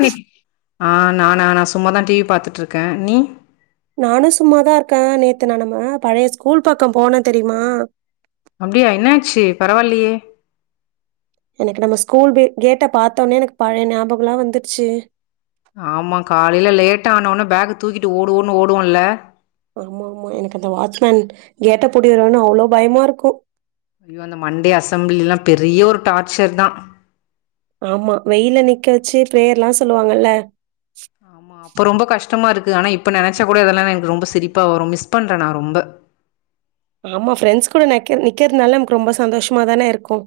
Click ஆஹ் நானா நான் சும்மாதான் டிவி பாத்துட்டு இருக்கேன் நீ நானும் சும்மாதான் இருக்கேன் நேத்து ந நம்ம பழைய ஸ்கூல் பக்கம் போனே தெரியுமா அப்படியா என்ன ஆச்சு பரவாயில்லையே எனக்கு நம்ம ஸ்கூல் கேட்ட பாார்த்தோனே எனக்கு பழைய ஞாபகா வந்துருச்சு ஆமா காலையில லேட்டா ஆன உடன பேக்கு தூக்கிட்டு ஓடுவோன்னு ஓடுவோம்ல்ல ஆமா ஆமா எனக்கு அந்த வாட்ச்மேன் கேட்ட புடிறோன்னு அவ்ளோ பயமா இருக்கும் ஐயோ அந்த மண்டே அசம்பள எல்லாம் பெரிய ஒரு டார்ச்சர் தான் ஆமா வெயில நிக்கச்சு பிரேயர்ல்லாம் சொல்லுவாங்கல அப்ப ரொம்பஷ்டமா இருக்கு ஆன இப்ப நினைச்ச கூட அதெல்லாம் எனக்கு ரொம்ப திரிப்பா வரும் மிஸ் பண்றேண்ணா ரொம்ப ஆமா ஃப்ரெண்ட்ஸ் கூட நிக்கிறதுனால நமக்கு ரொம்ப சந்தோஷமாதானே இருக்கும்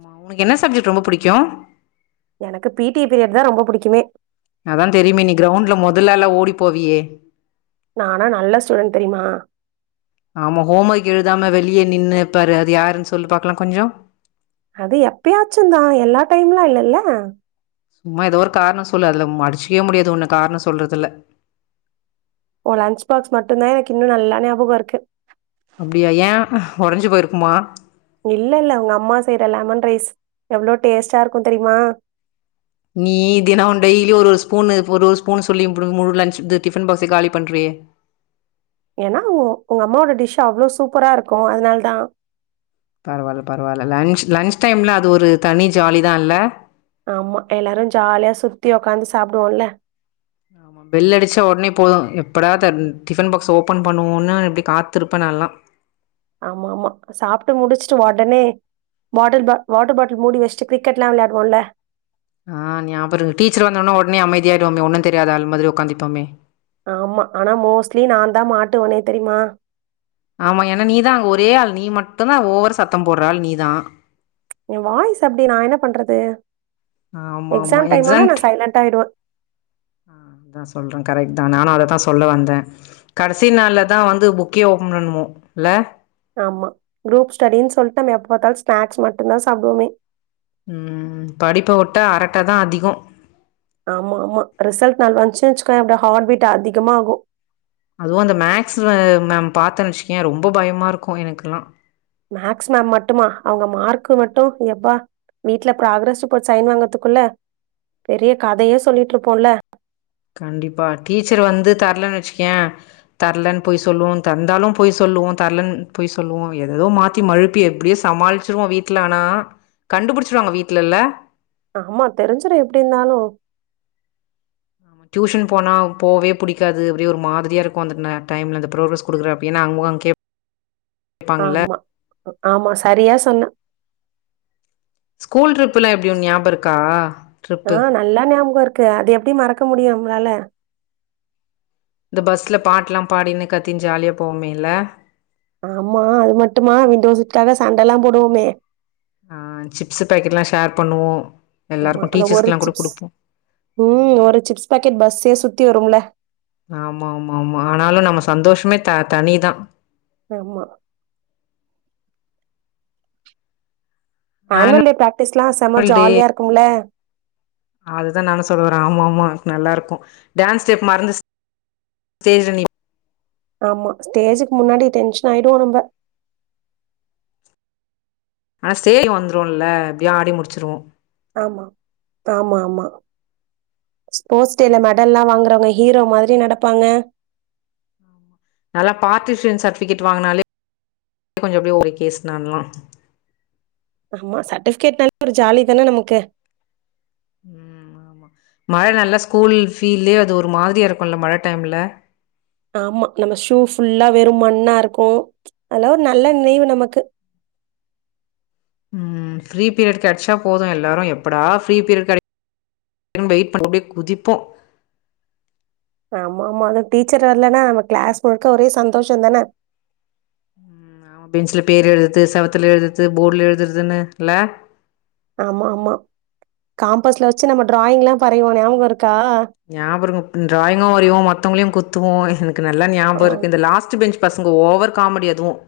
ஆமா உனக்கு என்ன சப்ஜெக்ட் ரொம்ப பிடிக்கும் எனக்கு பிடி பீரியட் தான் ரொம்ப புடிக்குமே அதான் தெரியுமே நீ கிரவுண்ட்ல முதல்ல எல்லாம் ஓடி போவியே நானா நல்ல ஸ்டூடன் தெரியுமா வெளியே நின்னுப்பாரு அது யாருன்னு சொல்லி பார்க்கலாம் கொஞ்சம் அது எப்பயாச்சும்ந்தான் எல்லா டைம்லாம் இல்லல்ல சும்மா ஏதோ ஒரு காரணம் சொல்லு அதுல மடிச்சக்கவே முடியாது உன்னு காரணம் சொல்றதுல ஓ லன்ச பாக்ஸ் மட்டும் தான் எனக்கு இன்னும் நல்லா ஞாபகம் இருக்கு அப்படியா ஏன் உடஞ்சு போயிருக்குமா இல்ல இல்ல உங்க அம்மா செய்யற லெமன் ரைஸ் எவ்வளவு டேஸ்ட்டா இருக்கும் தெரியுமா நீ தினம் டெய்லி ஒரு ஸ்பூன்ன ஒரு ஒரு ஸ்பூன்ன சொல்லி மு முலன் டிஃபன் பாக்ஸ காலி பண்ற ஏன்னா உங்க அம்மாவோட டிஷ் அவ்வளோ சூப்பரா இருக்கும் அதனால தான் பரவாயில்ல பரவாயில்ல லன்ச் லன்ச் டைம்ல அது ஒரு தனி ஜாலிதான் இல்ல ஆமா எல்லாரும் ஜாலியா சுத்தி உக்காந்து சாப்புடுவோம்ல ஆமா பெல் அடிச்சா உடனே போதும் எப்படா டிஃபன் பாக்ஸ் ஓபன் பண்ணுவோன்னனு எப்படி காத்துருப்பேன் நல்லாம் ஆமா ஆமா சாப்பிட்டு முடிச்சுட்டு உடனே பாட்டில் பா வாட்டர் பாட்டில் மூடி வச்சுட்டு கிரிக்கெட் எல்லாம் விளையாடுவோம்ல ஆஹ் ஞாபம் டீச்சர் வந்த உடன உடனே அமைதியா ஆயிடுவோமே ஒன்னும் தெரியாது ஆள் மாதிரி உக்காந்தப்போமே ஆமா ஆனா மோஸ்ட்லி நான் தான் மாட்டுவனே தெரியுமா ஆமா ஏன்னா நீதான் அங்க ஒரே ஆள் நீ மட்டும் தான் ஓவர்ரு சத்தம் போடுற ஆள் நீதான் என் வாய்ஸ் அப்படடி நான் என்ன பண்றது ஆமா ஆமா எக்ஸாம் டைம்னா நான் சைலன்ட ஆயுடுவேன் சொல்றேன் கரெக்ட் தான் நானும் அததான் சொல்ல வந்தேன் கடைசி நாள்ல தான் வந்து புக்கே ஓபன் பண்ணுவோம் இல்ல ஆமா குரூப் ஸ்டடின்னு சொல்லிட்டு நம் எ பார்த்தால ஸ்நாக்ஸ் மட்டும்தான் சாப்படுமே உம் படிப்ப வுட்ட அரட்டாதான் அதிகம் ஆமா ஆமா ரிசல்ட் நாள் வந்துச்சு னா வச்சுக்கோயேன் ஹாட்பீட் அதிகமாகும் அதுவும் அந்த மேக்ஸ் மேம் பார்த்தேன் வச்சிக்கோயேன் ரொம்ப பயமா இருக்கும் எனக்குெல்லாம் மேக்ஸ் மேம் மட்டுமா அவங்க மார்க்கு மட்டும் எப்பா வீட்ல ப்ராகரஸ் ரிப்போர்ட் சைன் வாங்கறதுக்குள்ள பெரிய கதையே சொல்லிட்டு இருப்போம்ல கண்டிப்பா டீச்சர் வந்து தரலன்னு வச்சுக்கேன் தரலன்னு பொய் சொல்லுவோம் தந்தாலும் பொய் சொல்லுவோம் தரலன்னு பொய் சொல்லுவோம் எததோ மாத்தி மழுப்பி எப்டியே சமாளிச்சிருவோம் வீட்டுல ஆனா கண்டுபிடிச்சிருவாங்க வீட்டுலல்ல ஆமா தெரிஞ்சுரும் எப்டி இருந்தாலும் டியூஷன் போனால போகவே பிடிக்காது அப்டியே மாரிய இருக்கும் அந்த டைமில் அந்த ப்ரோக்ரஸ் கொடுக்குறே அப்டின்னா அங்கேங்கக அங்கேட கேப்பாங்கல ஆமா. ஆமா சரியா சொன்ன ஸ்கூல் ட்ரிப்பில் எப்படி ஞாபகம்க்கா ஆ நல்லா ஞாபகம் இரு அது எப்படி மறக்க முடியும் நம்ளால இந்த பஸ்ல பாட்டு எல்லாம் பாடின்னு கத்தின்னு ஜாலியா போமே இல்ல ஆமா அது மட்டுமா விண்டோசட்டு்காக சண்டைல்லாம் போடுவோமே ஆஹ் சிப்ஸு பேக்கெட் எல்லாம் ஷேர் பண்ணுவோம் ஆமா அந்த ஒரு சிப்ஸ் உம் ம் ஒரு சிப்ஸ் பாக்கெட் பஸே சுத்தும் சுத்தி வரும்ல ஆமா ஆமா ஆமா ஆனாலும் நம்ம சந்தோஷமே த தனிதான் ஆமா ஆனுவல் ஆனுவல்டே பிராக்டிஸ் எல்லாம் செம்ம ஜாலியா இருக்கும்ல அதுதான் நானு சொல்லவறேன் ஆமா ஆமா நல்லாருக்கும் டான்ஸ் ஸ்டெப் மறந்துச்சுனா ஸ்டஏஜ்ல நீ ஆமா ஸ்டேஜுக்கு முன்னாடி டென்ஷன் ஆயிடுவோம் நம்ம ஆனா ஸ்டேஜ் வந்துரோம்ல எப்டியோ ஆடி முடிச்சிருவோம் ஆமா ஆமா ஆமா ஸ்போர்ட்ஸ் டேல மெடல்லல்லாம் வாங்குறவங்க ஹீரோ மாரி நடப்பாங்க நல்லா பார்டசரன்ஸ் சர்டிபிகேட் வாங்கினாலே கொஞ்சம் அப்படியே ஒரு கேஸ் நான்லாம் ஆமா சர்ட்டிபிகேட் நல்ல ஒரு ஜாலி தானே நமக்கு உம் ஆமா மழ நல்லா ஸ்கூல் ஃபீல்யே அது ஒரு மாதிரியா இருக்கும்ல்ல மழ டைம்ல ஆமா நம்ம ஷூ ஃபுல்லா வெறும் மண்ணா இருக்கும் அதல்லாம் ஒரு நல்ல நினைவு நமக்கு ம் ஃப்ரீ பீரியட கிச்சா போதும் எல்லாரும் எப்படா ஃப்ரீ பீரியட வெயிட் பண்ணி குதிப்போம் ஆமா ஆமா அதுக்கு டீச்சர் வரலன்னா நம்ம கிளாஸ் முழுக்க ஒரே சந்தோஷம் தானே ஆ பெஞ்சுல பேர் எழுது செவத்துல எழுது போர்டுல எழுதுறதுன்னு இல்ல ஆமா ஆமா காம்பஸ்ல வச்சு நம்ம டிராயிங் எல்லாம் வரைவோம்ல நியாபகம் இருக்கா ஞாபம் இருக்கு டிராயிங்கும் வரைவோம் மத்தவங்களையும் குத்து கத்துவம் எனக்கு நல்லா ஞாபம் ஆ இருக்கு இந்த லாஸ்ட் பெஞ்ச் பசங்க ஓவர் காமெடி அதுவும்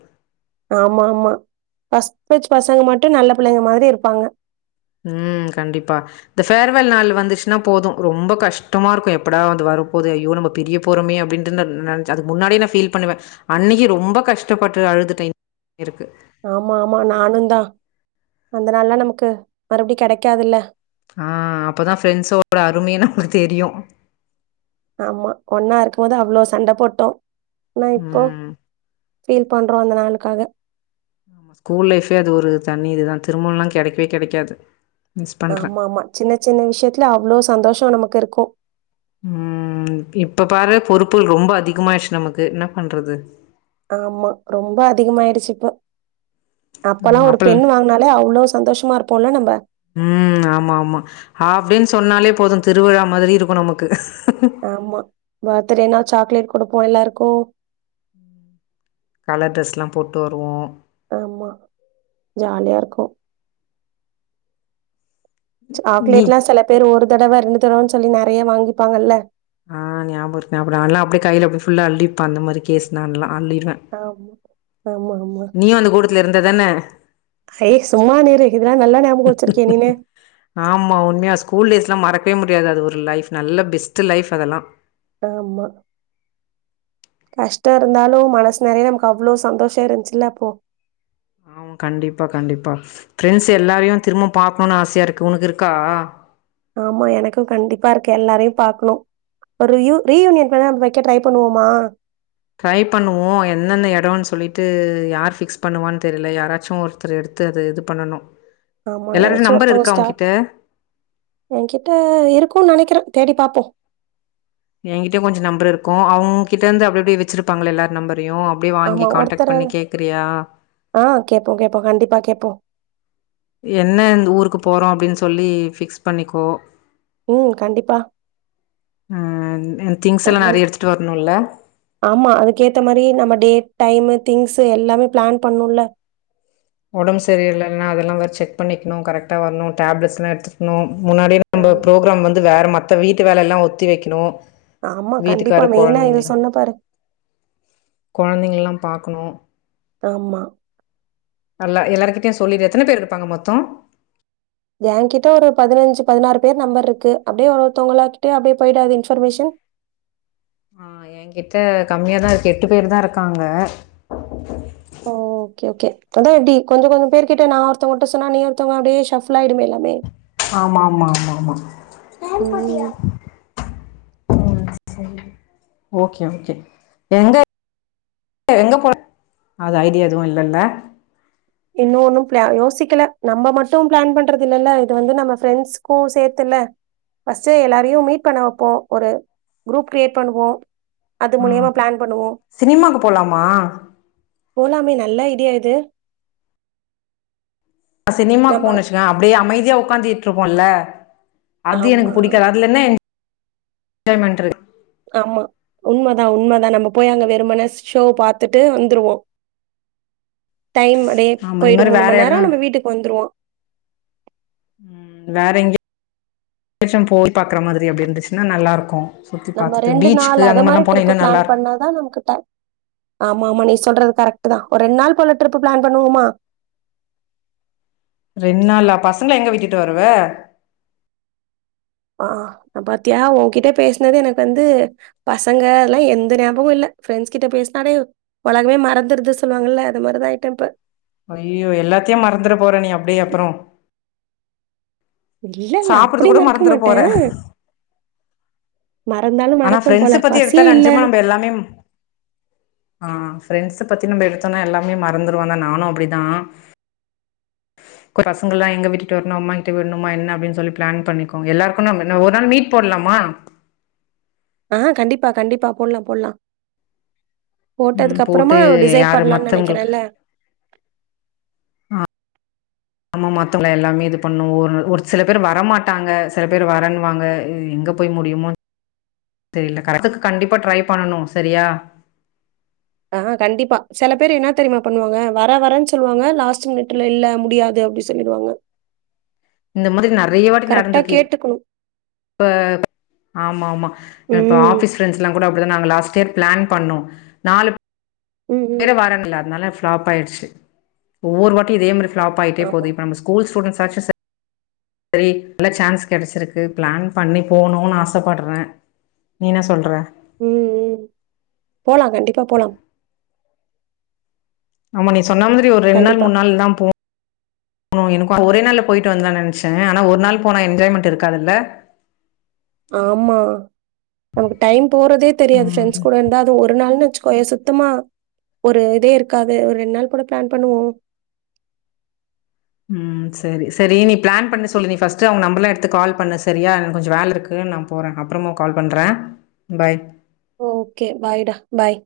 ஆமா ஆமா பஸ்ட் பேஜ் பசங்க மட்டும் நல்ல புள்ளைங்க மாரி இருப்பாங்க ம் கண்டிப்பா இந்த ஃபேர்வெல் நாள் வந்துச்சுன்னா போதும் ரொம்ப கஷ்டமா இருக்கும் எப்படா வந்து வரபோது ஐயோ நம்ம பெரிய போறமே அப்டின்ட்டு ந நின அதுக்கு முன்னாடியே நான் ஃபீல் பண்ணுவேன் அன்னைக்கு ரொம்ப கஷ்டப்பட்டு அழுது ட்டேன் இருக்கு ஆமா ஆமா நானும் தான் அந்த நாள்ல்லாம் நமக்கு மறுபடி க கெடைக்காதுல்ல ஆ அப்தான் ஃப்ரெண்ட்ஸோட அருமையே நமளுக்கு தெரியும் ஆமா ஒன்னா இருக்கும் போது அவ்ளோ சண்ட போட்டோம் நான் இப்போ ம். ஃபீல் பண்றோம் அந்த நாளுக்காக ஸ்கூல் லைஃபே அது ஒரு தண்ணி இதுதான் திருமலாம் கெடைக்கவே கெடைக்காது மிஸ் பண்றே ஆமா ஆமா சின்ன சின்ன விஷயத்துல அவ்வளவு சந்தோஷம் நமக்கு இருக்கு இருக்கும் உம் இப்ப பாரு பொறுப்புகள் ரொம்ப அதிகமாய்டுச்சு நமக்கு என்ன பண்றது ஆமா ரொம்ப அதிகமாயிடுச்சுப்ப ஆ அப்பள் சந்தோஷமா இருப்போம்ல நம்ப. ம் ஆமா ஆமா ஆப்டே சொன்னாலே போதும் திருவிழா மாரி இருக்கும் நமக்கு ஆமா பர்த்றேனா சாக்லேட் கொடுப்போம் எல்லாருக்கும் கலர் ட்ரெஸ்லாம் போட்டு வருவோம் ஆமா ஜாலியா இருக்கும் நீ சாக்லேட் எல்லாம் சில பேர் ஒ தடவை இரண்டு தடவனு சொல்லி நெறைய வாங்கிப்பாங்கல்ல ஆ ஞாபகருக்கு ஞாபகமிருக்கு அதுல அப்டி கையில ஃஉள்ள எழுதிர்ப்போம் அந்தமாரி கேசுலாந்தா ஆமா ஆமா, நீயும் அந்த கூட்டத்து இருந் ததான சரி சும்மானு இரு இதெல்லாம் நல்லா ஞாபகம் வச்சிருக்கியே நீனு ஆமா உண்மையா ஸ்கூல் [inaudible] முடியாது அது ஒரு லைப் நல்ல பெஸ்ட் லைஃப் அதெல்லாம் ஆமா கஷ்டம் இருந்தாலும் மனசு நிறைய நமக்கு அவ்வளவு சந்தோஷம் இருந்துச்சுல அப்போ ஆமா கண்டிப்பா கண்டிப்பா பிரெண்ட்ஸ் எல்லாரையும் திரும்ப பாக்கணும்னு ஆசையா இருக்கு உனக்கு இருக்கா ஆமா எனக்கும் கண்டிப்பா இருக்கு எல்லாரையும் பாக்கணும் ஒரு ரீயு ரீயூனியன் வேணா வைக்க ட்ரை பண்ணுவோமா ட்ரை பண்ணுவோம் என்னென்ன இடம்ன்னு சொல்லிட்டு யார் பிக்ஸ் பண்ணுவான்னு தெரியல யாராச்சும் ஒருத்தர் எடுத்து அத இது பண்ணனும் ஆமா ஏதாச்சும் ஒருத்தவங்க ஸ்டார்ட் என்கிட்ட அ இருக்கும் நினைக்கிறேன் தேடி பார்ப்போம் என்கிட்டயும் கொஞ்சம் நம்பர் இருக்கும் அவங்ககிட்ட இருந்து அப்டி எப்டி வச்சிருப்பாங்கள எல்லாரும் நம்பர் ஆமா ஒருத்தரை ஆஹ் கேட்போம் கேட்போம் கண்டிப்பா கேட்போம் என்ன இந்த ஊருக்கு போறோம் அப்டின்னு சொல்லி பிக்ஸ் பண்ணிக்கோ உம் கண்டிப்பா ம் திங்ஸ் எல்லா எங்க நெறைய எடுத்துட்டு வரணுல்ல ஆமா அதுக்கேத்த மாதிரி நம்ம டேட் டைமு திங்க்ஸ்சு எல்லாமே பிளான் பண்ணணும்ல உடம்பு சரியில்லன்னா அதெல்லாம் வேற செக் பண்ணிக்கனு கரெக்ட வரணும் டேப்லெட்ஸ்லா எடுத்துக்கணும் முன்னாடிய நம்ம ஆமா, ப்ரோக்ராம் வந்து வேற மா மத்த வீட்டு வேலையெல்லாம் ஒத்தி வைக்கணும் ஆமா கண்டிப்பா வீட்டுக்காரு மெயினா இது கொழந்தைங்கள சொன்ன பாாரு கெழந்தைங்கள்லாம் பாக்கணும் ஆமா அல்ல எல்லார்கிட்டயும் சொல்லிடு எத்தனை பேர் இருப்பாங்க மொத்தம் ஏன் கிட்ட ஒரு பதினஞ்சு பதினாறு பேர் நம்பர் இருக்கு அப்டியே ஒருத்தவங்களா கிட்ட அப்டியேய் போயிடாது இன்ஃபர்மேஷன் ஹா என்கிட்ட கம்மியாதான் இருக்கு எட்டு பேரு தா இருக்காங்க ஓகே-ஓகே அதான் எப்படி கொஞ்ச- கொஞ்ச பேர் கிட்ட நான் ஒருத்தவங்கிட்ட சொன்னா நீ ஒருத்தங்க அப்டியே ஷாஃபிளாய்டும் ஆமா ஆமா ஆமா ம். ஆமாஆமா ஓகே ஓகே எங்க எங்க போறது ஐடியா எதுவும் இல்லலா இன்னும் ஒன்னும் பிள யோசிக்குனு நம்ம மட்டும் பிளான் பண்றது இல்லல்ல இது வந்து நம்ம ஃப்ரெண்ட்ஸ்க்கும் சேத்துல பர்ஸ்ட் எல்லாரையும் மீட் பண்ண வைப்போம் ஒரு குரூப் கிரியேட் பண்ணுவோம் அது ஆ மூலியமா பிளான் பண்ணுவோ சினிமாக்கு போலாமா போலாமே ந இல்லா இடியா இது சினிமாக்கு நம்ம போனுசின்னா அப்டியே அமைதி இங்கே உக்காந்திட்டுருக்கோல்ல அது ஆமா எனக்கு பிடிக்காது அதுல என்ன என என்ஜாய்மென்ட் இருக் ஆமா உண்மைதா உண்மைதா நம்ம போய் அங்க வெறுமன ஷோ பாத்துட்டு வந்துருவோம் டைமு அப்டியே ஆமா இது போயிடும் மாரி வேற மூணுமணி எடம் நேரம் வீட்டுக்கு வந்துடுவோம் வேற எங்கயா ஆச்சும் போய் சுத்தி பாக்குற மாதிரி அப்புடி இருந்துச்சுன்னா நல்ல இருக்கும் சுத்தி நம்ம பாத்துட்டு ரெண்டு நாள் பீச்சுக்கு அத அந்த மாரி மாதிரிலா போனா ட்ரிப்பு இன்னு நல்லா பிளான் இருக் பண்ணாதா நமக்கு டை ஆமா ஆமா நீ சொல்றது கரெக்ட்டு தான் ஒரு ரெண்டு நாள் போல ட்ரிப்பு பிளான் பண்ணுவோமா ரெண்டு நாளா பசங்க எங்க விட்டுட்டு வருவ ஹா பாத்தியா உங்ககிட்ட பேசினது எனக்கு வந்து பசங்க அதெல்லாம் எந்த ஞாபமும் இல்ல ப்ரெண்ட்ஸ் கிட்ட பேசுனலே உலகமே மறந்துருது சொல்லுவாங்கல்ல அது மாதிரிதான் ஆய்டே இப்ப ஐய்யயோ எல்லாத்தையும் மறந்துட போற நீ அப்டியே அப்புறம் இல்ல இல்ல அப்டி கூட மறக்க மறந்துற மாட்டே போற மறந்தாலு ஆனா மறப்பே போல. பிரண்ட்ஸ பத்தி பசியே எடுத்த இல்ல. அஞ்சும நம் எல்லாமே ஹ பிரண்ட்ஸ் பத்தி நம் எடுத்தோமனா எல்லாமே மறந்துருவத நானும் அப்டிதான் பசங்க எல்லாம் எங்க வீட்டுரணும் அம்மா கிட்ட விடணுமா என்ன அப்டின்னு சொல்லி பிளான் பண்ணிக்கோங்க எல்லாருக்கும் ஒரு நாள் மீட் போடலாமா ஹா கண்டிப்பா கண்டிப்பா போடுலாம்-போடுலாம் ம் போட்டதுக்கு அப்புறமா போட்டு டிசைட் யாரு பண்ணலாம்னு மத்தவங்களுக்கு நெனைக்கிறேன்ல்ல அம்ம மாத்தவங்கள எல்லாமே இது பண்ணும் ஒரு-ஒரு சில பேர் வரமாட்டாங்க சில பேர் வரன்னுவாங்க எங்க போய் முடியுமோ தெரியல கரத்துக்கு கண்டிப்பா ட்ரை பண்ணனும் செரியா ஹா கண்டிப்பா சில பேரு என்ன தெரியுமா பண்ணுவாங்க வர வரேன்னு சொல்லுவாங்க லாஸ்ட் மினிட்ல இல்ல முடியாது அப்டி சொல்லுவாங்க இந்த மாதிரி நறைய வாட்டி நடந்திருக்கு கேட்டுக்கணு. இப்ப ஆமா-ஆமா இப்ப ம். ஆபிஸ் பிரண்ட்ஸ் எல்லா கூட இங்க நாங்க லாஸ்ட் இயர் பிளான் பண்ணோம் நாலு ம் ம். வேல வாரங்கள அதுனால ஃப்ளாப் ஆயிடுச்சு ஒவ்வொரு வாட்டியும் இதேம ஃப்ளாப் ஆயிட்டே போது ஆமா. இப்ப நம ஸ்கூல் ஸ்சுடன்ஸ் ஏதாச்சு சரி நல்ல சான்ஸ் கிடச்சிருக்கு பிளான் பண்ணி போணும்னு ஆசைப்படுறேன் நீ என்ன சொல்ற உம் உம் போலா கண்டிப்பா போலாம் உள்ளங்கே சொன்ன மாதிரி ஒரு ரெண்டு நாள் கண்டிப்பா. மூணு நாள் தா போகு எனக்கும் ஒரே நாள்ல போயிட்டு வந்தலான் நெனைச்சேன் ஆனா ஒரு நாள் போனா என்ஜாய்மெண்டட் இருக்காதுல்ல ஆமா நமக்கு டைம் போறதே தெரியாது ஃப்ரெண்ட்ஸ் ம் கூட இருந்தா அது ஒரு நாள் நாச்சும் கொய சுத்தமா ஒரு இதே இருக்காது ஒரு ரெண்ட் நாள் போல பிளான் பண்ணுவோம் ம் சரி சரி நீ பிளான் பண்ணி சொல்லு நீ ஃபஸ்ட்டு அவங்க நம்பர்லாம் எடுத்து கால் பண்ணு சரியா எனக்கு கொஞ்சோம் வேல இருக்கு நான் போறேன் அப்புறமா கால் பண்றேன் பாய் ஓகே பாய்டா பாய்